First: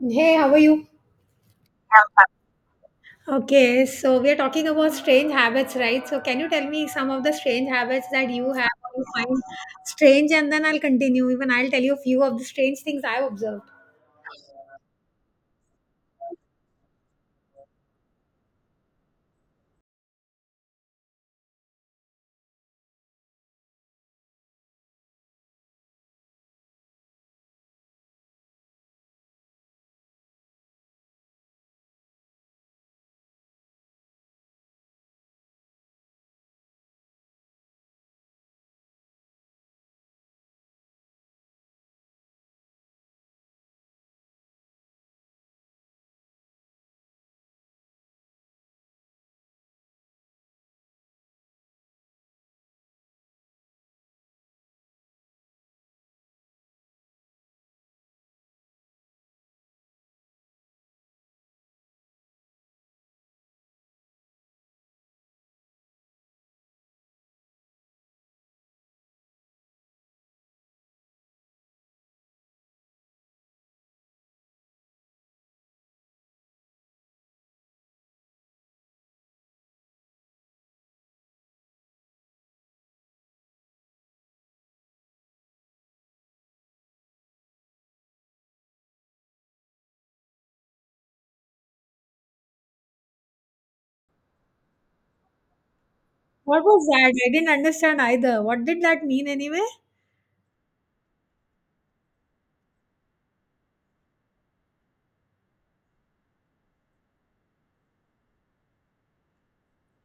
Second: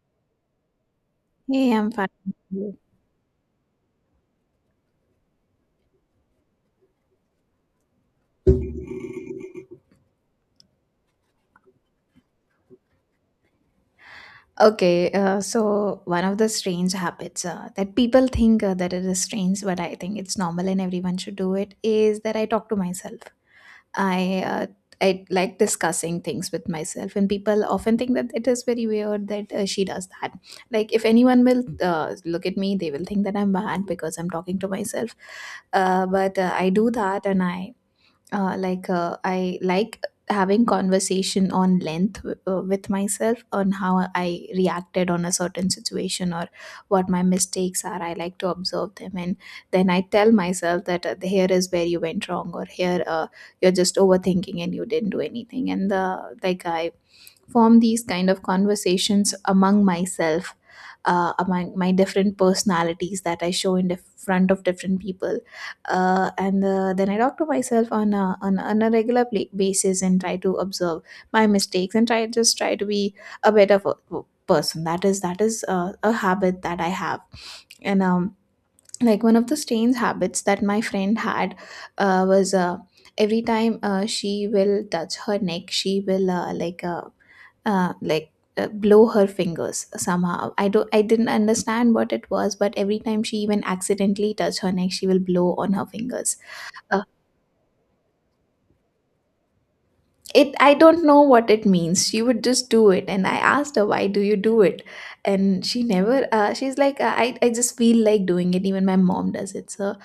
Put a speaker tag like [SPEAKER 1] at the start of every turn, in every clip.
[SPEAKER 1] Hey, how are you?
[SPEAKER 2] Hey, I'm fine.
[SPEAKER 1] Okay, so we are talking about strange habits, right? So can you tell me some of the strange habits that you have or you find strange and then I'll continue. Even I'll tell you a few of the strange things I've observed.
[SPEAKER 2] Okay, so one of the strange habits that people think that it is strange, but I think it's normal and everyone should do it, is that I talk to myself. I uh, I like discussing things with myself, and people often think that it is very weird that she does that. Like, if anyone will look at me, they will think that I'm mad because I'm talking to myself. But I do that, and I like having conversation on length with myself on how I reacted on a certain situation or what my mistakes are. I like to observe them, and then I tell myself that here is where you went wrong, or here you're just overthinking and you didn't do anything. And the like I form these kind of conversations among myself, among my different personalities that I show in front of different people. And then I talk to myself on on a regular pla basis and try to observe my mistakes and try just try to be a better person. That is a habit that I have. And like one of the strange habits that my friend had, was, every time she will touch her neck, she will uh, like blow her fingers somehow. I didn't understand what it was, but every time she even accidentally touch her neck she will blow on her fingers.
[SPEAKER 1] What was
[SPEAKER 2] uh,
[SPEAKER 1] that? I didn't understand either. What did that mean anyway?
[SPEAKER 2] it I don't know what it means. She would just do it, and I asked her, why do you do it? And she never she's like, I just feel like doing it, even my mom does it. So,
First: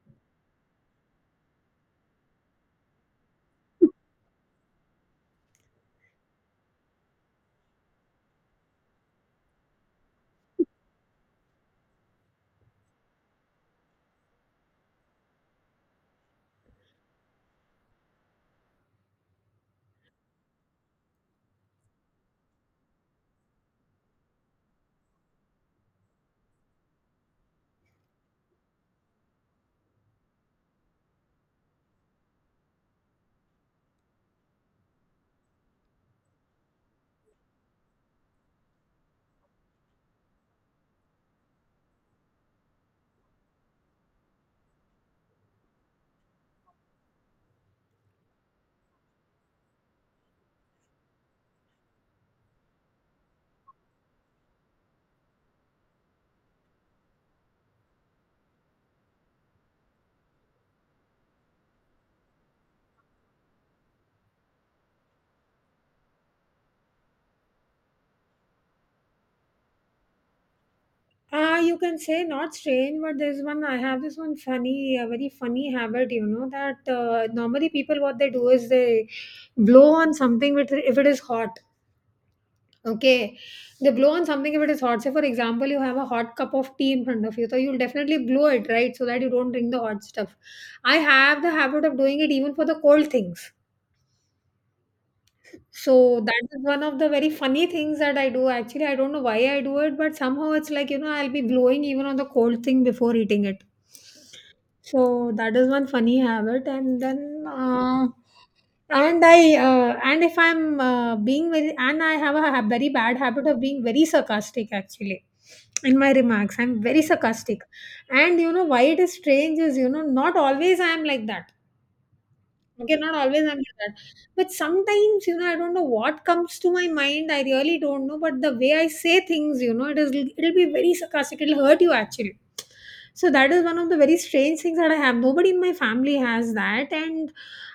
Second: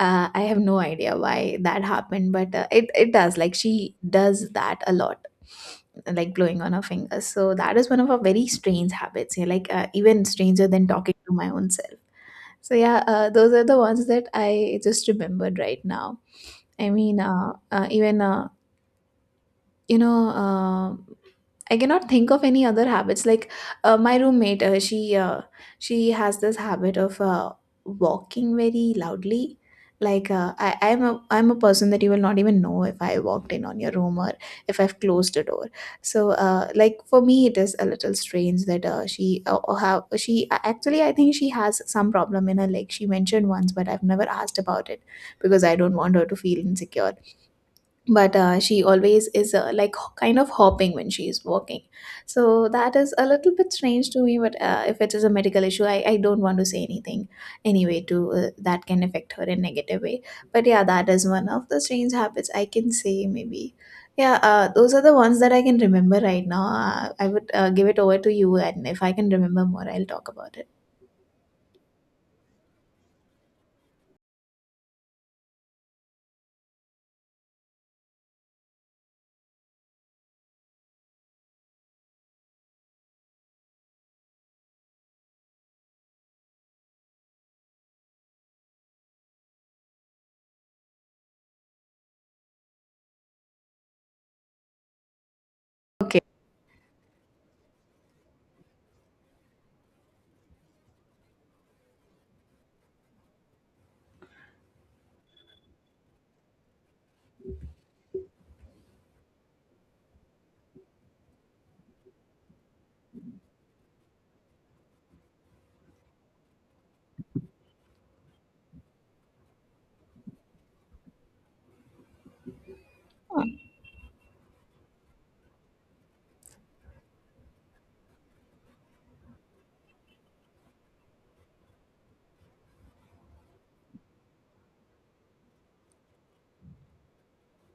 [SPEAKER 2] uh, I have no idea why that happened, but it it does. Like she does that a lot, like blowing on her fingers. So that is one of our very strange habits. Yeah, like even stranger than talking to my own self. So yeah, those are the ones that I just remembered right now. I mean, even you know. I cannot think of any other habits. Like my roommate, she has this habit of walking very loudly. Like I'm a person that you will not even know if I walked in on your room or if I've closed the door. So like for me, it is a little strange that she how she actually I think she has some problem in her leg. She mentioned once, but I've never asked about it because I don't want her to feel insecure, but she always is like kind of hopping when she is walking. So that is a little bit strange to me, but if it is a medical issue, I don't want to say anything anyway to that can affect her in negative way. But yeah, that is one of the strange habits I can say, maybe. Yeah, those are the ones that I can remember right now. I would give it over to you, and if I can remember more, I'll talk about it.
[SPEAKER 1] Ah, you can say not strange, but there's one. I have this one funny, a very funny habit. You know that normally people what they do is they blow on something with if it is hot. Okay. They blow on something if it is hot. Say, for example, you have a hot cup of tea in front of you, so you'll definitely blow it, right? So that you don't drink the hot stuff. I have the habit of doing it even for the cold things. So
[SPEAKER 2] Okay.
[SPEAKER 1] that is one of the very funny things that I do. Actually, I don't know why I do it, but somehow it's like, you know, I'll be blowing even on the cold thing before eating it. So that is one funny habit, and then and I and if I'm being very and I have a very bad habit of being very sarcastic actually in my remarks. I'm very sarcastic, and you know why it is strange is, you know, not always I am like that. Okay, not always I'm like that. But sometimes, you know, I don't know what comes to my mind. I really don't know. But the way I say things, you know, it is it'll be very sarcastic. It'll hurt you actually. So that is one of the very strange things that I have. Nobody in my family has that. And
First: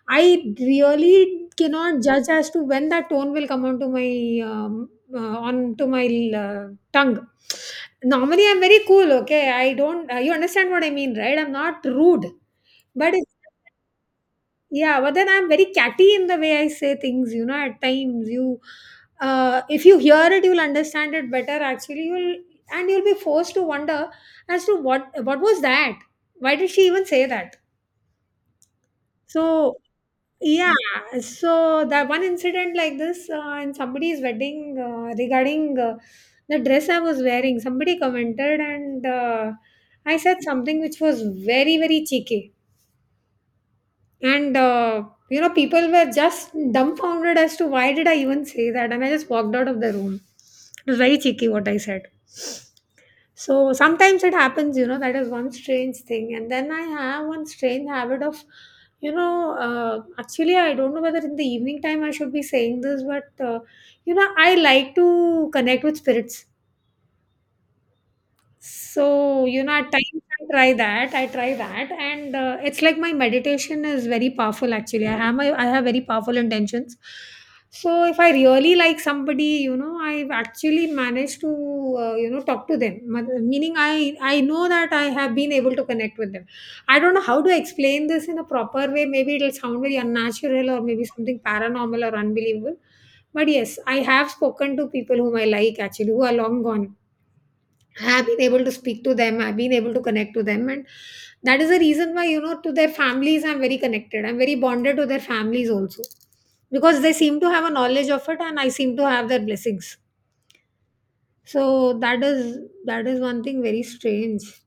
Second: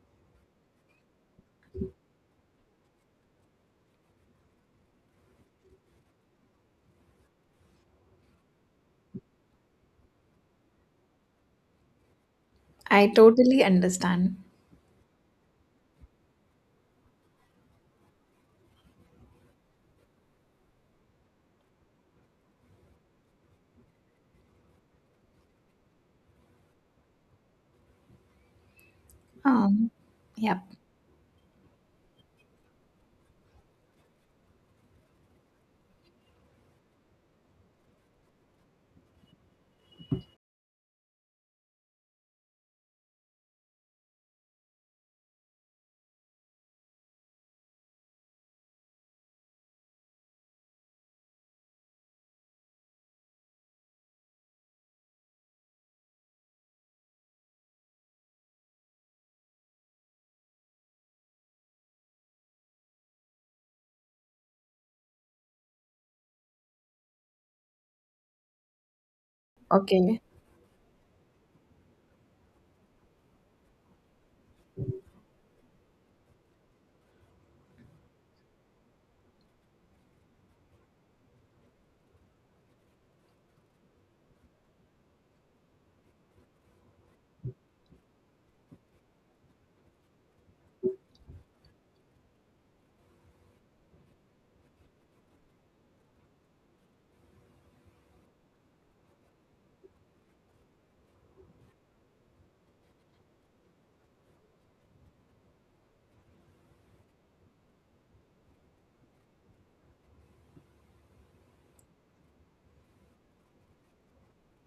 [SPEAKER 1] I really cannot judge as to when that tone will come um, onto my uh, tongue. Normally, I'm very cool. Okay, I don't. You understand what I mean, right? I'm not rude,
[SPEAKER 2] I
[SPEAKER 1] but it's,
[SPEAKER 2] totally understand.
[SPEAKER 1] yeah, but then I'm very catty in the way I say things, you know, at times you, if you hear it you'll understand it better actually, you'll and you'll be forced to wonder as to what was that? Why did she even say that? So
[SPEAKER 2] Um, yeah,
[SPEAKER 1] yeah, so that one incident like this in somebody's wedding regarding the dress I was wearing, somebody commented and I said something which was very very cheeky and you know people were just dumbfounded as to why did I even say that, and I just walked out of the room. It was very cheeky what I said. So sometimes it happens, you know. That is one strange thing, and then I have one strange habit of, you know, actually I don't know whether in the evening time I should be saying this, but uh, you know I like to connect with spirits. So, you know, at times
[SPEAKER 2] okay.
[SPEAKER 1] I try that, and it's like my meditation is very powerful actually. I have very powerful intentions. So, if I really like somebody, you know, I've actually managed to, you know, talk to them. Meaning, I know that I have been able to connect with them. I don't know how to explain this in a proper way. Maybe it'll sound very unnatural, or maybe something paranormal or unbelievable. But yes, I have spoken to people whom I like actually, who are long gone, have been able to speak to them, I've been able to connect to them, and that is the reason why, you know, to their families I'm very connected, I'm very bonded to their families also, because they seem to have a knowledge of it and I seem to have their blessings. So that is, that is one thing very strange.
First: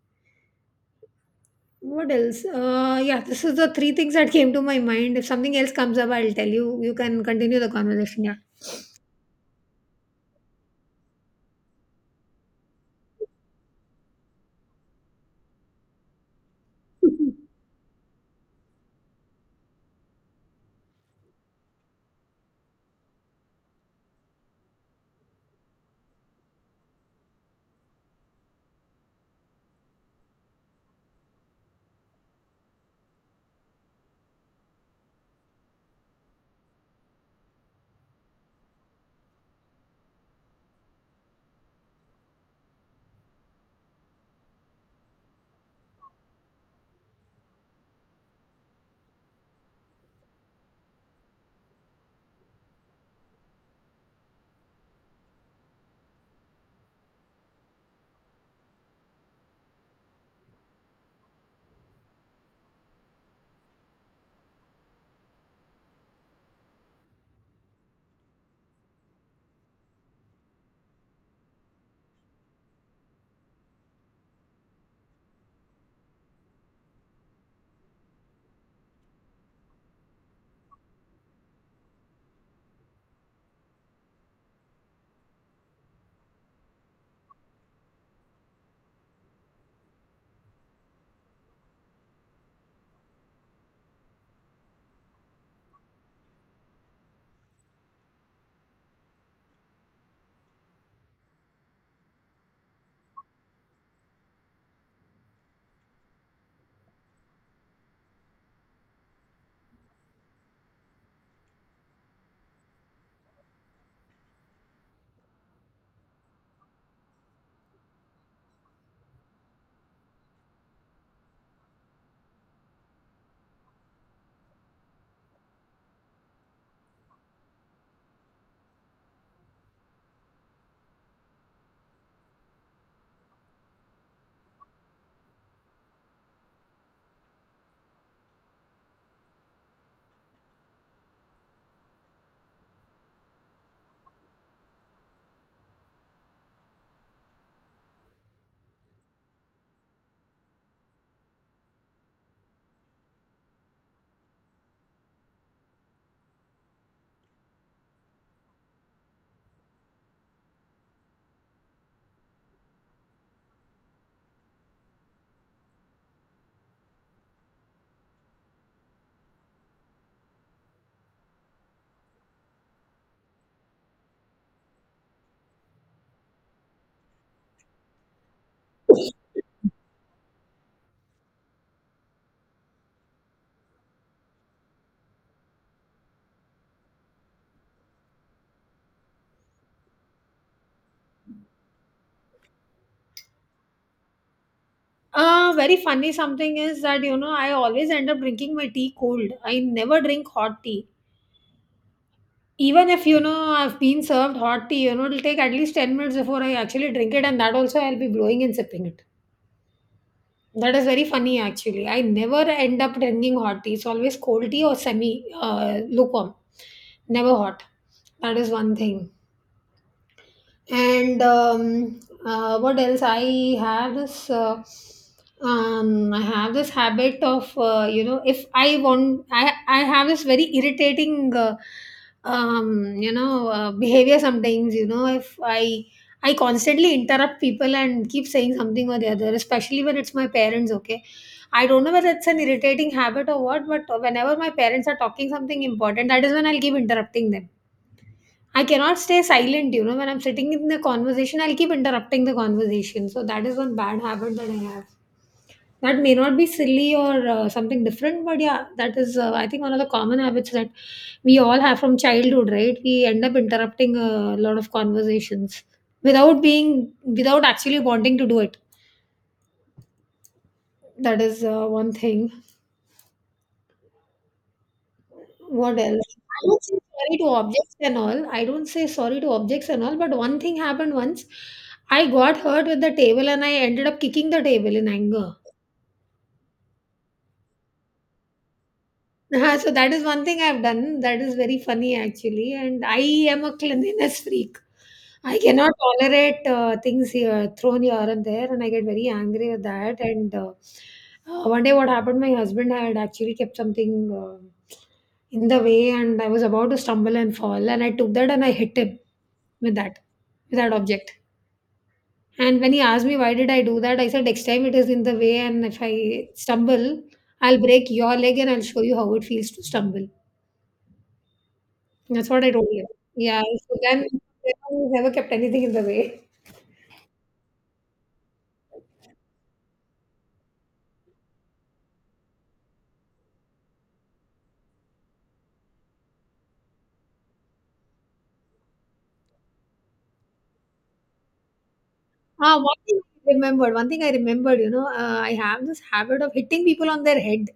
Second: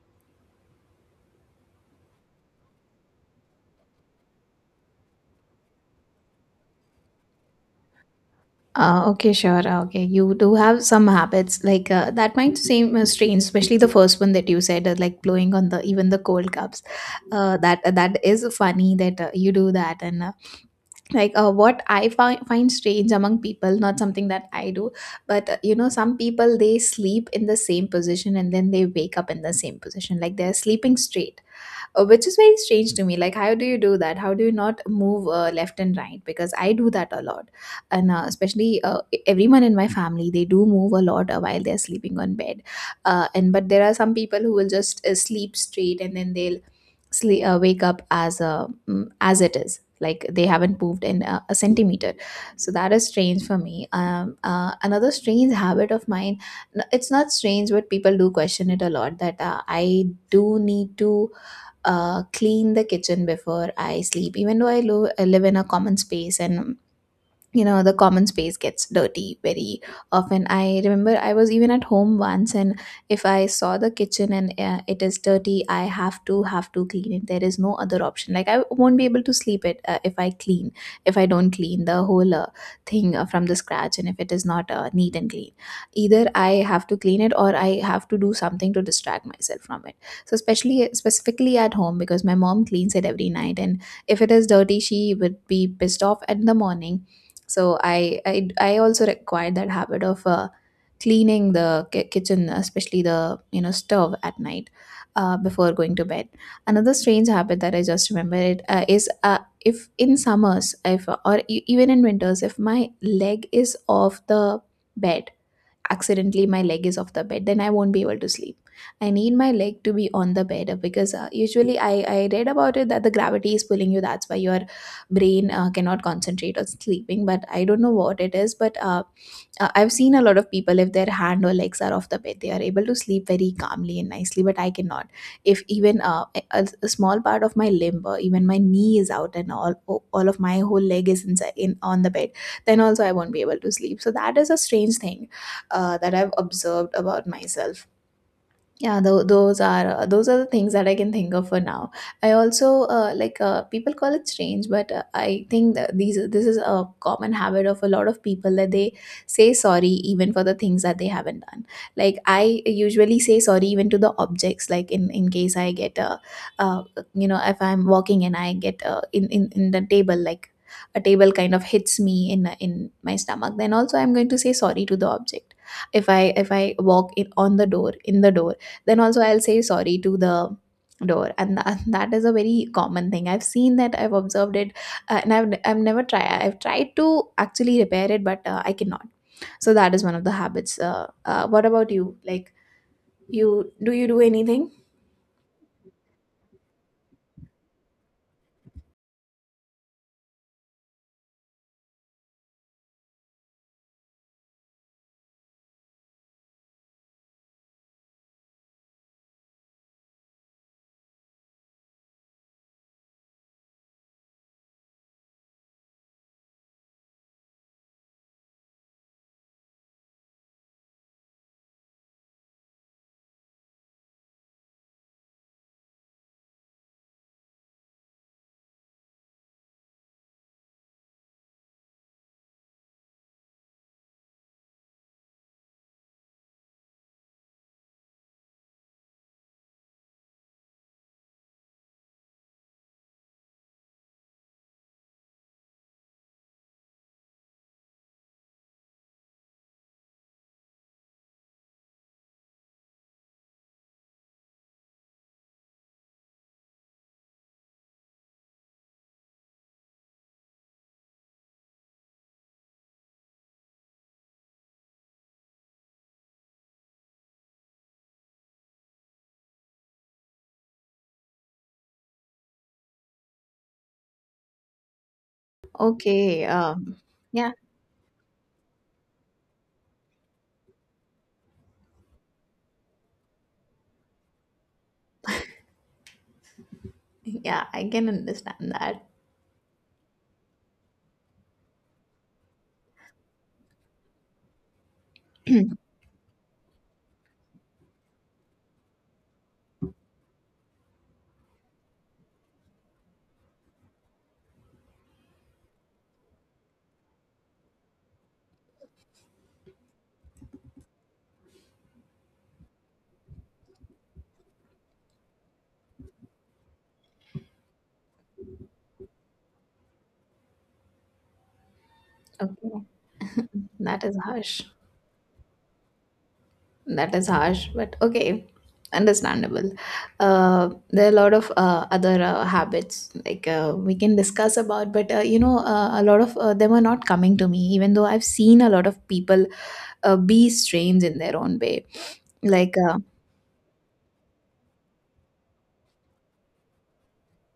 [SPEAKER 1] What else? Uh, yeah, this is the three things that came to my mind. If something else comes up, I'll tell you. You can continue the conversation. Yeah.
[SPEAKER 2] Okay, sure. Okay, you do have some habits like that might seem strange, especially the first one that you said, like blowing on the even the cold cups. That that is funny that you do that, and like what I find strange among people, not something that I do, but you know, some people they sleep in the same position, and then they wake up in the same position, like they're sleeping straight, which is very strange to me. Like, how do you do that? How do you not move left and right? Because I do that a lot, and especially everyone in my family, they do move a lot while they're sleeping on bed. And but there are some people who will just sleep straight and then they'll wake up as as it is, like they haven't moved in a centimeter. So that is strange for me. Another strange habit of mine, it's not strange, but people do question it a lot, that I do need to clean the kitchen before I sleep. Even though I live in a common space, and you know the common space gets dirty very often. I remember I was even at home once, and if I saw the kitchen and it is dirty, I have to clean it. There is no other option. Like, I won't be able to sleep it if I don't clean the whole thing from the scratch, and if it is not neat and clean, either I have to clean it or I have to do something to distract myself from it. So especially specifically at home, because my mom cleans it every night, and if it is dirty, she would be pissed off in the morning. So I also acquired that habit of cleaning the kitchen, especially the you know stove at night, before going to bed. Another strange habit that I just remembered is, if in summers, if or even in winters, if my leg is off the bed, accidentally my leg is off the bed, then I won't be able to sleep. I need my leg to be on the bed, because usually, I read about it that the gravity is pulling you, that's why your brain cannot concentrate on sleeping. But I don't know what it is, but I've seen a lot of people if their hand or legs are off the bed, they are able to sleep very calmly and nicely. But I cannot, if even a small part of my limb or even my knee is out. And all of my whole leg is inside in on the bed, then also I won't be able to sleep. So that is a strange thing that I've observed about myself. Yeah, those are the things that I can think of for now. I also like people call it strange, but I think that these this is a common habit of a lot of people, that they say sorry even for the things that they haven't done. Like, I usually say sorry even to the objects, like in case I get uh you know, if I'm walking and I get in in the table, like a table kind of hits me in my stomach, then also I'm going to say sorry to the object. If I walk in on the door in the door, then also I'll say sorry to the door, and that is a very common thing I've seen, that I've observed it. And I've never tried to actually repair it, but I cannot. So that is one of the habits. What about you? Like, you do anything?
[SPEAKER 1] Uh, very funny something is that, you know, I always end up drinking my tea cold. I never drink hot tea. Even if, you know, I've been served hot tea, you know, it'll take at least 10 minutes before I actually drink it, and that also I'll be blowing and sipping it. That is very funny actually. I never end up drinking hot tea. It's always cold tea or semi lukewarm, never hot. That is one thing, and what else. I have this I have this habit of, you know, if I want, I have this very irritating you know, behavior sometimes, you know, if I constantly interrupt people and keep saying something or the other, especially when it's my parents. Okay, I don't know whether it's an irritating habit or what, but whenever my parents are talking something important, that is when I'll keep interrupting them. I cannot stay silent, you know. When I'm sitting in the conversation, I'll keep interrupting the conversation. So that is one bad habit that I have. That may not be silly or something different, but yeah, that is, I think, one of the common habits that we all have from childhood, right? We end up interrupting a lot of conversations without being, without actually wanting to do it. That is one thing. What else?
[SPEAKER 2] Okay.
[SPEAKER 1] I don't say sorry to
[SPEAKER 2] Yeah.
[SPEAKER 1] objects and all. I don't say sorry to objects and all. But one thing happened once. I got hurt with the table and I ended up kicking the table in anger.
[SPEAKER 2] Yeah, I can understand that.
[SPEAKER 1] So that is one thing I've done. That is very funny actually, and I am a cleanliness freak. I cannot tolerate things here thrown here and there, and I get very angry with that. And One day, what happened? My husband had actually kept something uh, in the way, and I was about to stumble and fall, and I took that and I hit him with that, with that object. And when he asked me why did I do that, I said next time it is in the way, and if I stumble, I'll break your leg and I'll show you how it feels to stumble. That's what I told
[SPEAKER 2] Okay,
[SPEAKER 1] you. Yeah, so
[SPEAKER 2] that
[SPEAKER 1] then,
[SPEAKER 2] is
[SPEAKER 1] you
[SPEAKER 2] harsh.
[SPEAKER 1] know, never kept anything in the way.
[SPEAKER 2] That is harsh, but okay, understandable. There are a lot of other habits like we can discuss about, but you know, a lot of them are not coming to me, even though I've seen a lot of people be strange in their own way.
[SPEAKER 1] Ah,
[SPEAKER 2] Like,
[SPEAKER 1] one thing I remembered. One thing I remembered. You know, I have this habit of hitting people on their head.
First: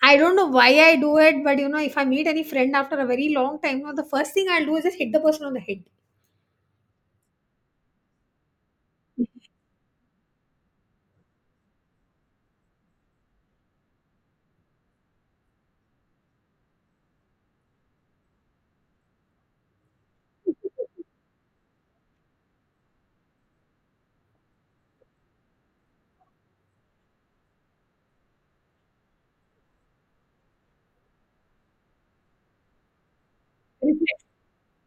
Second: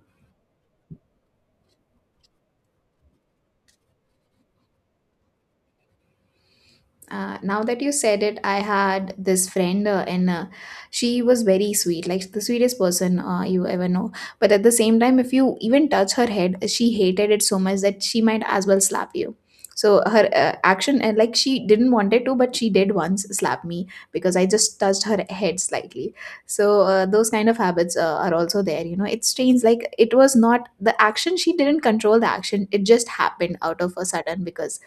[SPEAKER 1] I don't know why I do it, but you know, if I meet any friend after a very long time, you know, the first thing I'll do is just hit the person on the head.
[SPEAKER 2] Now that you said it, I had this friend, and she was very sweet, like the sweetest person you ever know. But at the same time, if you even touch her head, she hated it so much that she might as well slap you. So her action, and like she didn't want it to, but she did once slap me because I just touched her head slightly. So those kind of habits are also there. You know, it's strange. Like, it was not the action; she didn't control the action. It just happened out of a
[SPEAKER 1] Reflex,
[SPEAKER 2] sudden because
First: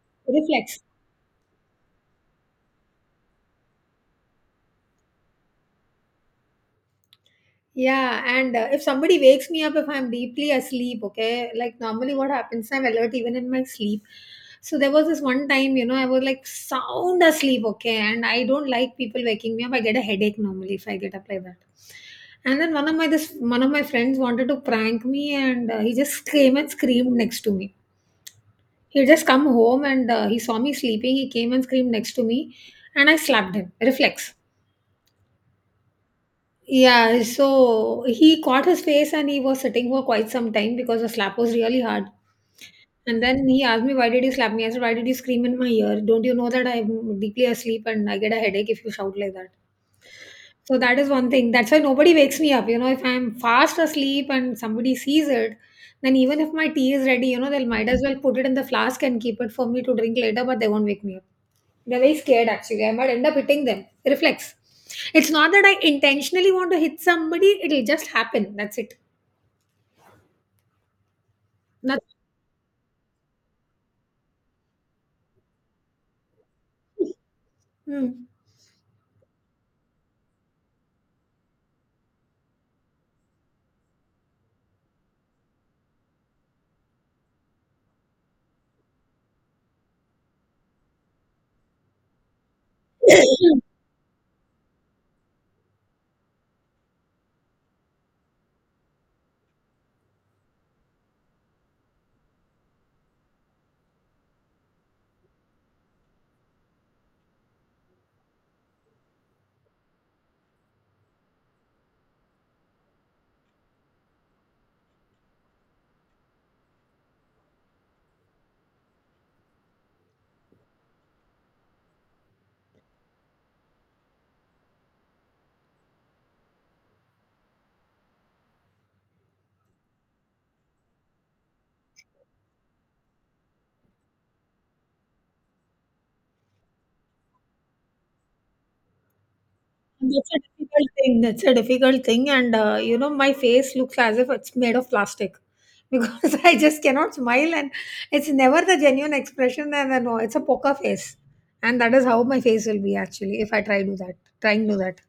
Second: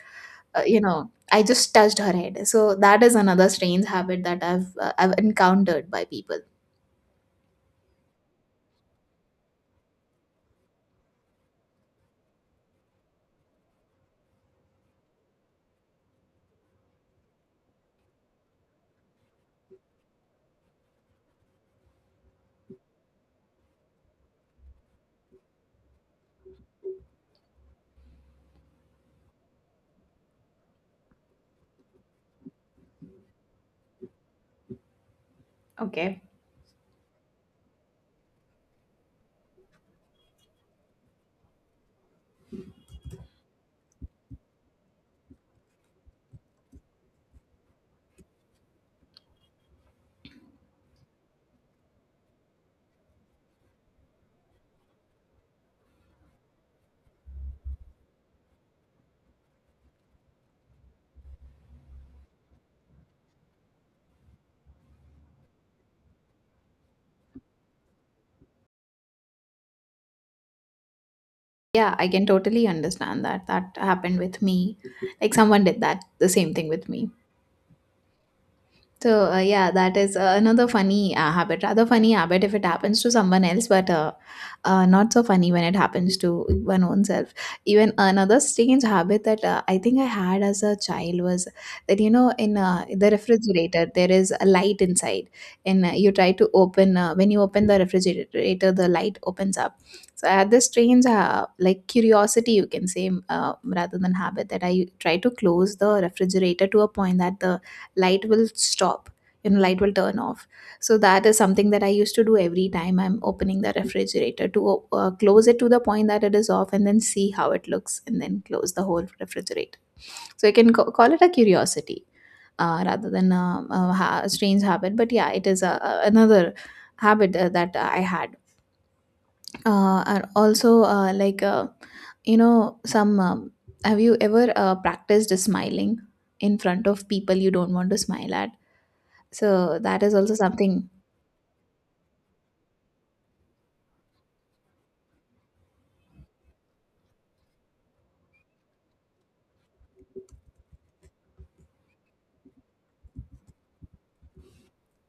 [SPEAKER 1] reflex.
[SPEAKER 2] you know, I just touched her head. So that is another strange habit that i've encountered by people.
[SPEAKER 1] Yeah, and if somebody wakes me up if I'm deeply asleep, okay, like normally what happens, I'm alert even in my sleep. So there was this one time, you know, I was like sound asleep, okay, and I don't like people waking me up. I get a headache normally if I get up like that. And then one of my friends wanted to prank me, and he just came and screamed next to me. He just come home and he saw me sleeping. He came and screamed next to me, and I slapped him. Reflex.
[SPEAKER 2] Okay.
[SPEAKER 1] Yeah, so he caught his face and he was sitting for quite some time because the slap was really hard. And then he asked me, why did you slap me? I said, why did you scream in my ear? Don't you know that I'm deeply asleep and I get a headache if you shout like that? So that is one thing. That's why nobody wakes me up. You know, if I'm fast asleep and somebody sees it, then even if my tea is ready, you know, they'll, might as well put it in the flask and keep it for me to drink later, but they won't wake me up. They're very scared actually. I might end up hitting them. Reflex. It's not that I intentionally want to hit somebody, it'll just happen. That's it.
[SPEAKER 2] Yeah, I
[SPEAKER 1] Nothing.
[SPEAKER 2] can totally understand that. That happened with me, like someone did that the same thing with me.
[SPEAKER 1] Hmm.
[SPEAKER 2] So, yeah, that is another funny habit, rather funny habit if it happens to someone else, but not so funny when it happens to one own self. Even another strange habit that I think I had as a child was that, you know, in the refrigerator, there is a light inside, and you try to open, when you open the refrigerator, the light opens up. So, I had this strange, like, curiosity, you can say, rather than habit, that I try to close the refrigerator to a point that the light will stop. You know, light will turn off. So that is something that I used to do every time I'm opening the refrigerator, to close it to the point that it is off and then see how it looks and then close the whole refrigerator. So I can call it a curiosity rather than a strange habit. But yeah, it is another habit that I had. And also, like, you know, some have you ever practiced smiling in front of people you don't want to smile at? So that is
[SPEAKER 1] That's
[SPEAKER 2] also
[SPEAKER 1] a
[SPEAKER 2] something.
[SPEAKER 1] difficult thing. That's a difficult thing. And, you know, my face looks as if it's made of plastic because I just cannot smile. And it's never the genuine expression. And I know it's a poker face. And that is how my face will be actually if I try to do that, trying to do that.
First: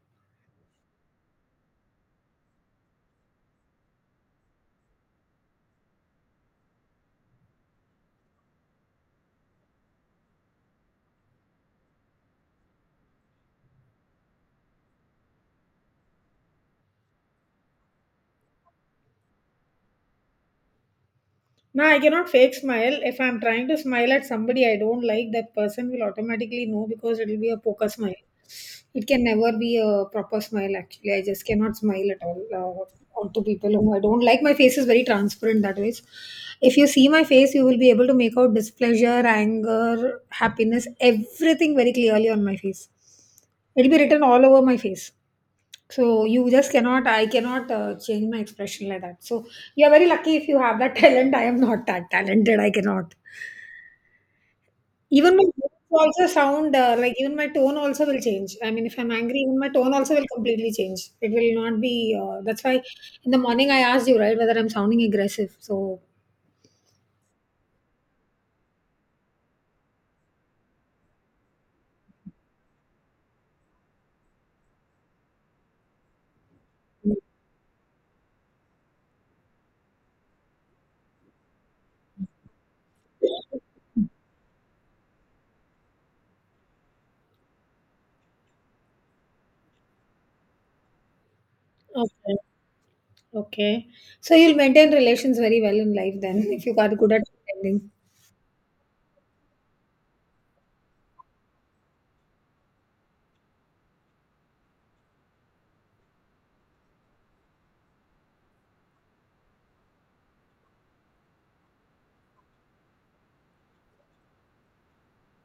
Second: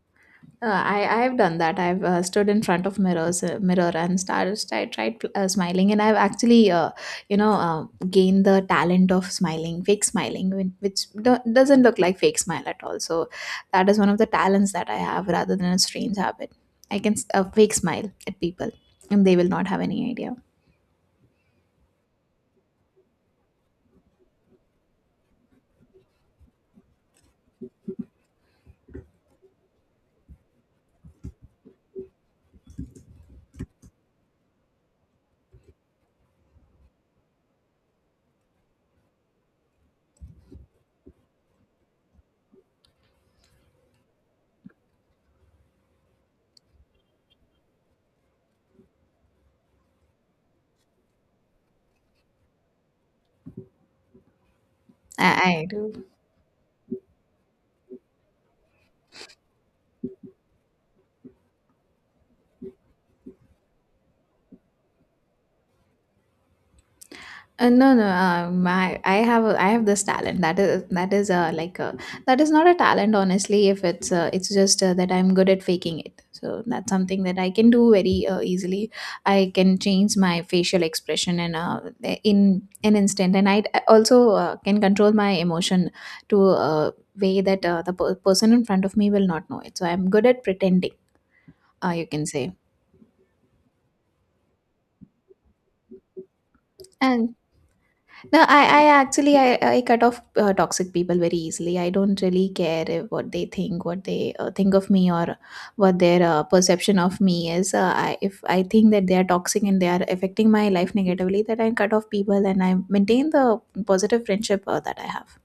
[SPEAKER 2] I have done that. I've stood in front of mirror and started. I tried smiling, and I've actually you know uh, gained the talent of smiling, fake smiling, which doesn't look like fake smile at all. So that is one of the talents that I have rather than a strange habit. I can fake smile at people, and they will not have any idea.
[SPEAKER 1] No, I cannot fake smile. If I'm trying to smile at somebody I don't like, that person will automatically know because it will be a poker smile. It can never be a proper smile, actually. I just cannot smile at all onto people whom I don't like. My face is very transparent that way. If you see my face, you will be able to make out displeasure, anger, happiness, everything very clearly on my face. It'll be written all over my face. So you just cannot, I cannot change my expression like that. So you're very lucky if you have that talent. I am not that talented. I cannot. Even my
[SPEAKER 2] I
[SPEAKER 1] voice
[SPEAKER 2] do.
[SPEAKER 1] also sound like, even my tone also will change. I mean, if I'm angry, even my tone also will completely change. It will not be. That's why in the morning I asked you, right, whether I'm sounding aggressive. So
[SPEAKER 2] No, no. My, I have, a, I have this talent. That is, that is not a talent, honestly. If it's, it's just that I'm good at faking it. So that's something that I can do very easily. I can change my facial expression in an instant, and I d- also uh, can control my emotion to a way that the person in front of me will not know it. So I'm good at pretending. You can
[SPEAKER 1] okay,
[SPEAKER 2] say,
[SPEAKER 1] okay. So you'll maintain relations very well in life then if you are good at
[SPEAKER 2] and
[SPEAKER 1] pretending.
[SPEAKER 2] no, I actually I cut off toxic people very easily. I don't really care if what they think, what they think of me, or what their perception of me is. If I think that they are toxic and they are affecting my life negatively, that I cut off people and I maintain the positive friendship that I have.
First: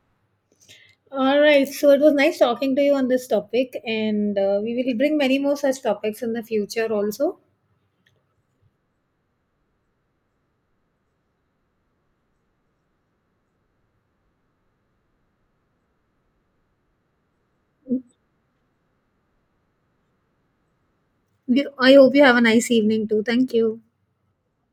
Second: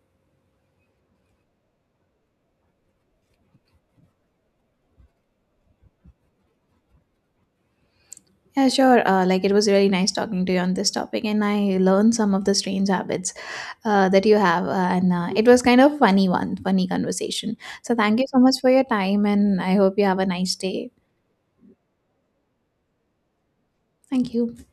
[SPEAKER 1] All right. So it was nice talking to you on this topic, and we will bring many more such topics in the future also.
[SPEAKER 2] Yeah, sure. Like it was really nice talking to you on this topic, and I learned some of the strange habits that you have, and it was kind of funny one, funny conversation. So thank you so much for your time, and I hope you have a nice day.
[SPEAKER 1] You- I hope you have a nice evening too. Thank you.
[SPEAKER 2] Thank you.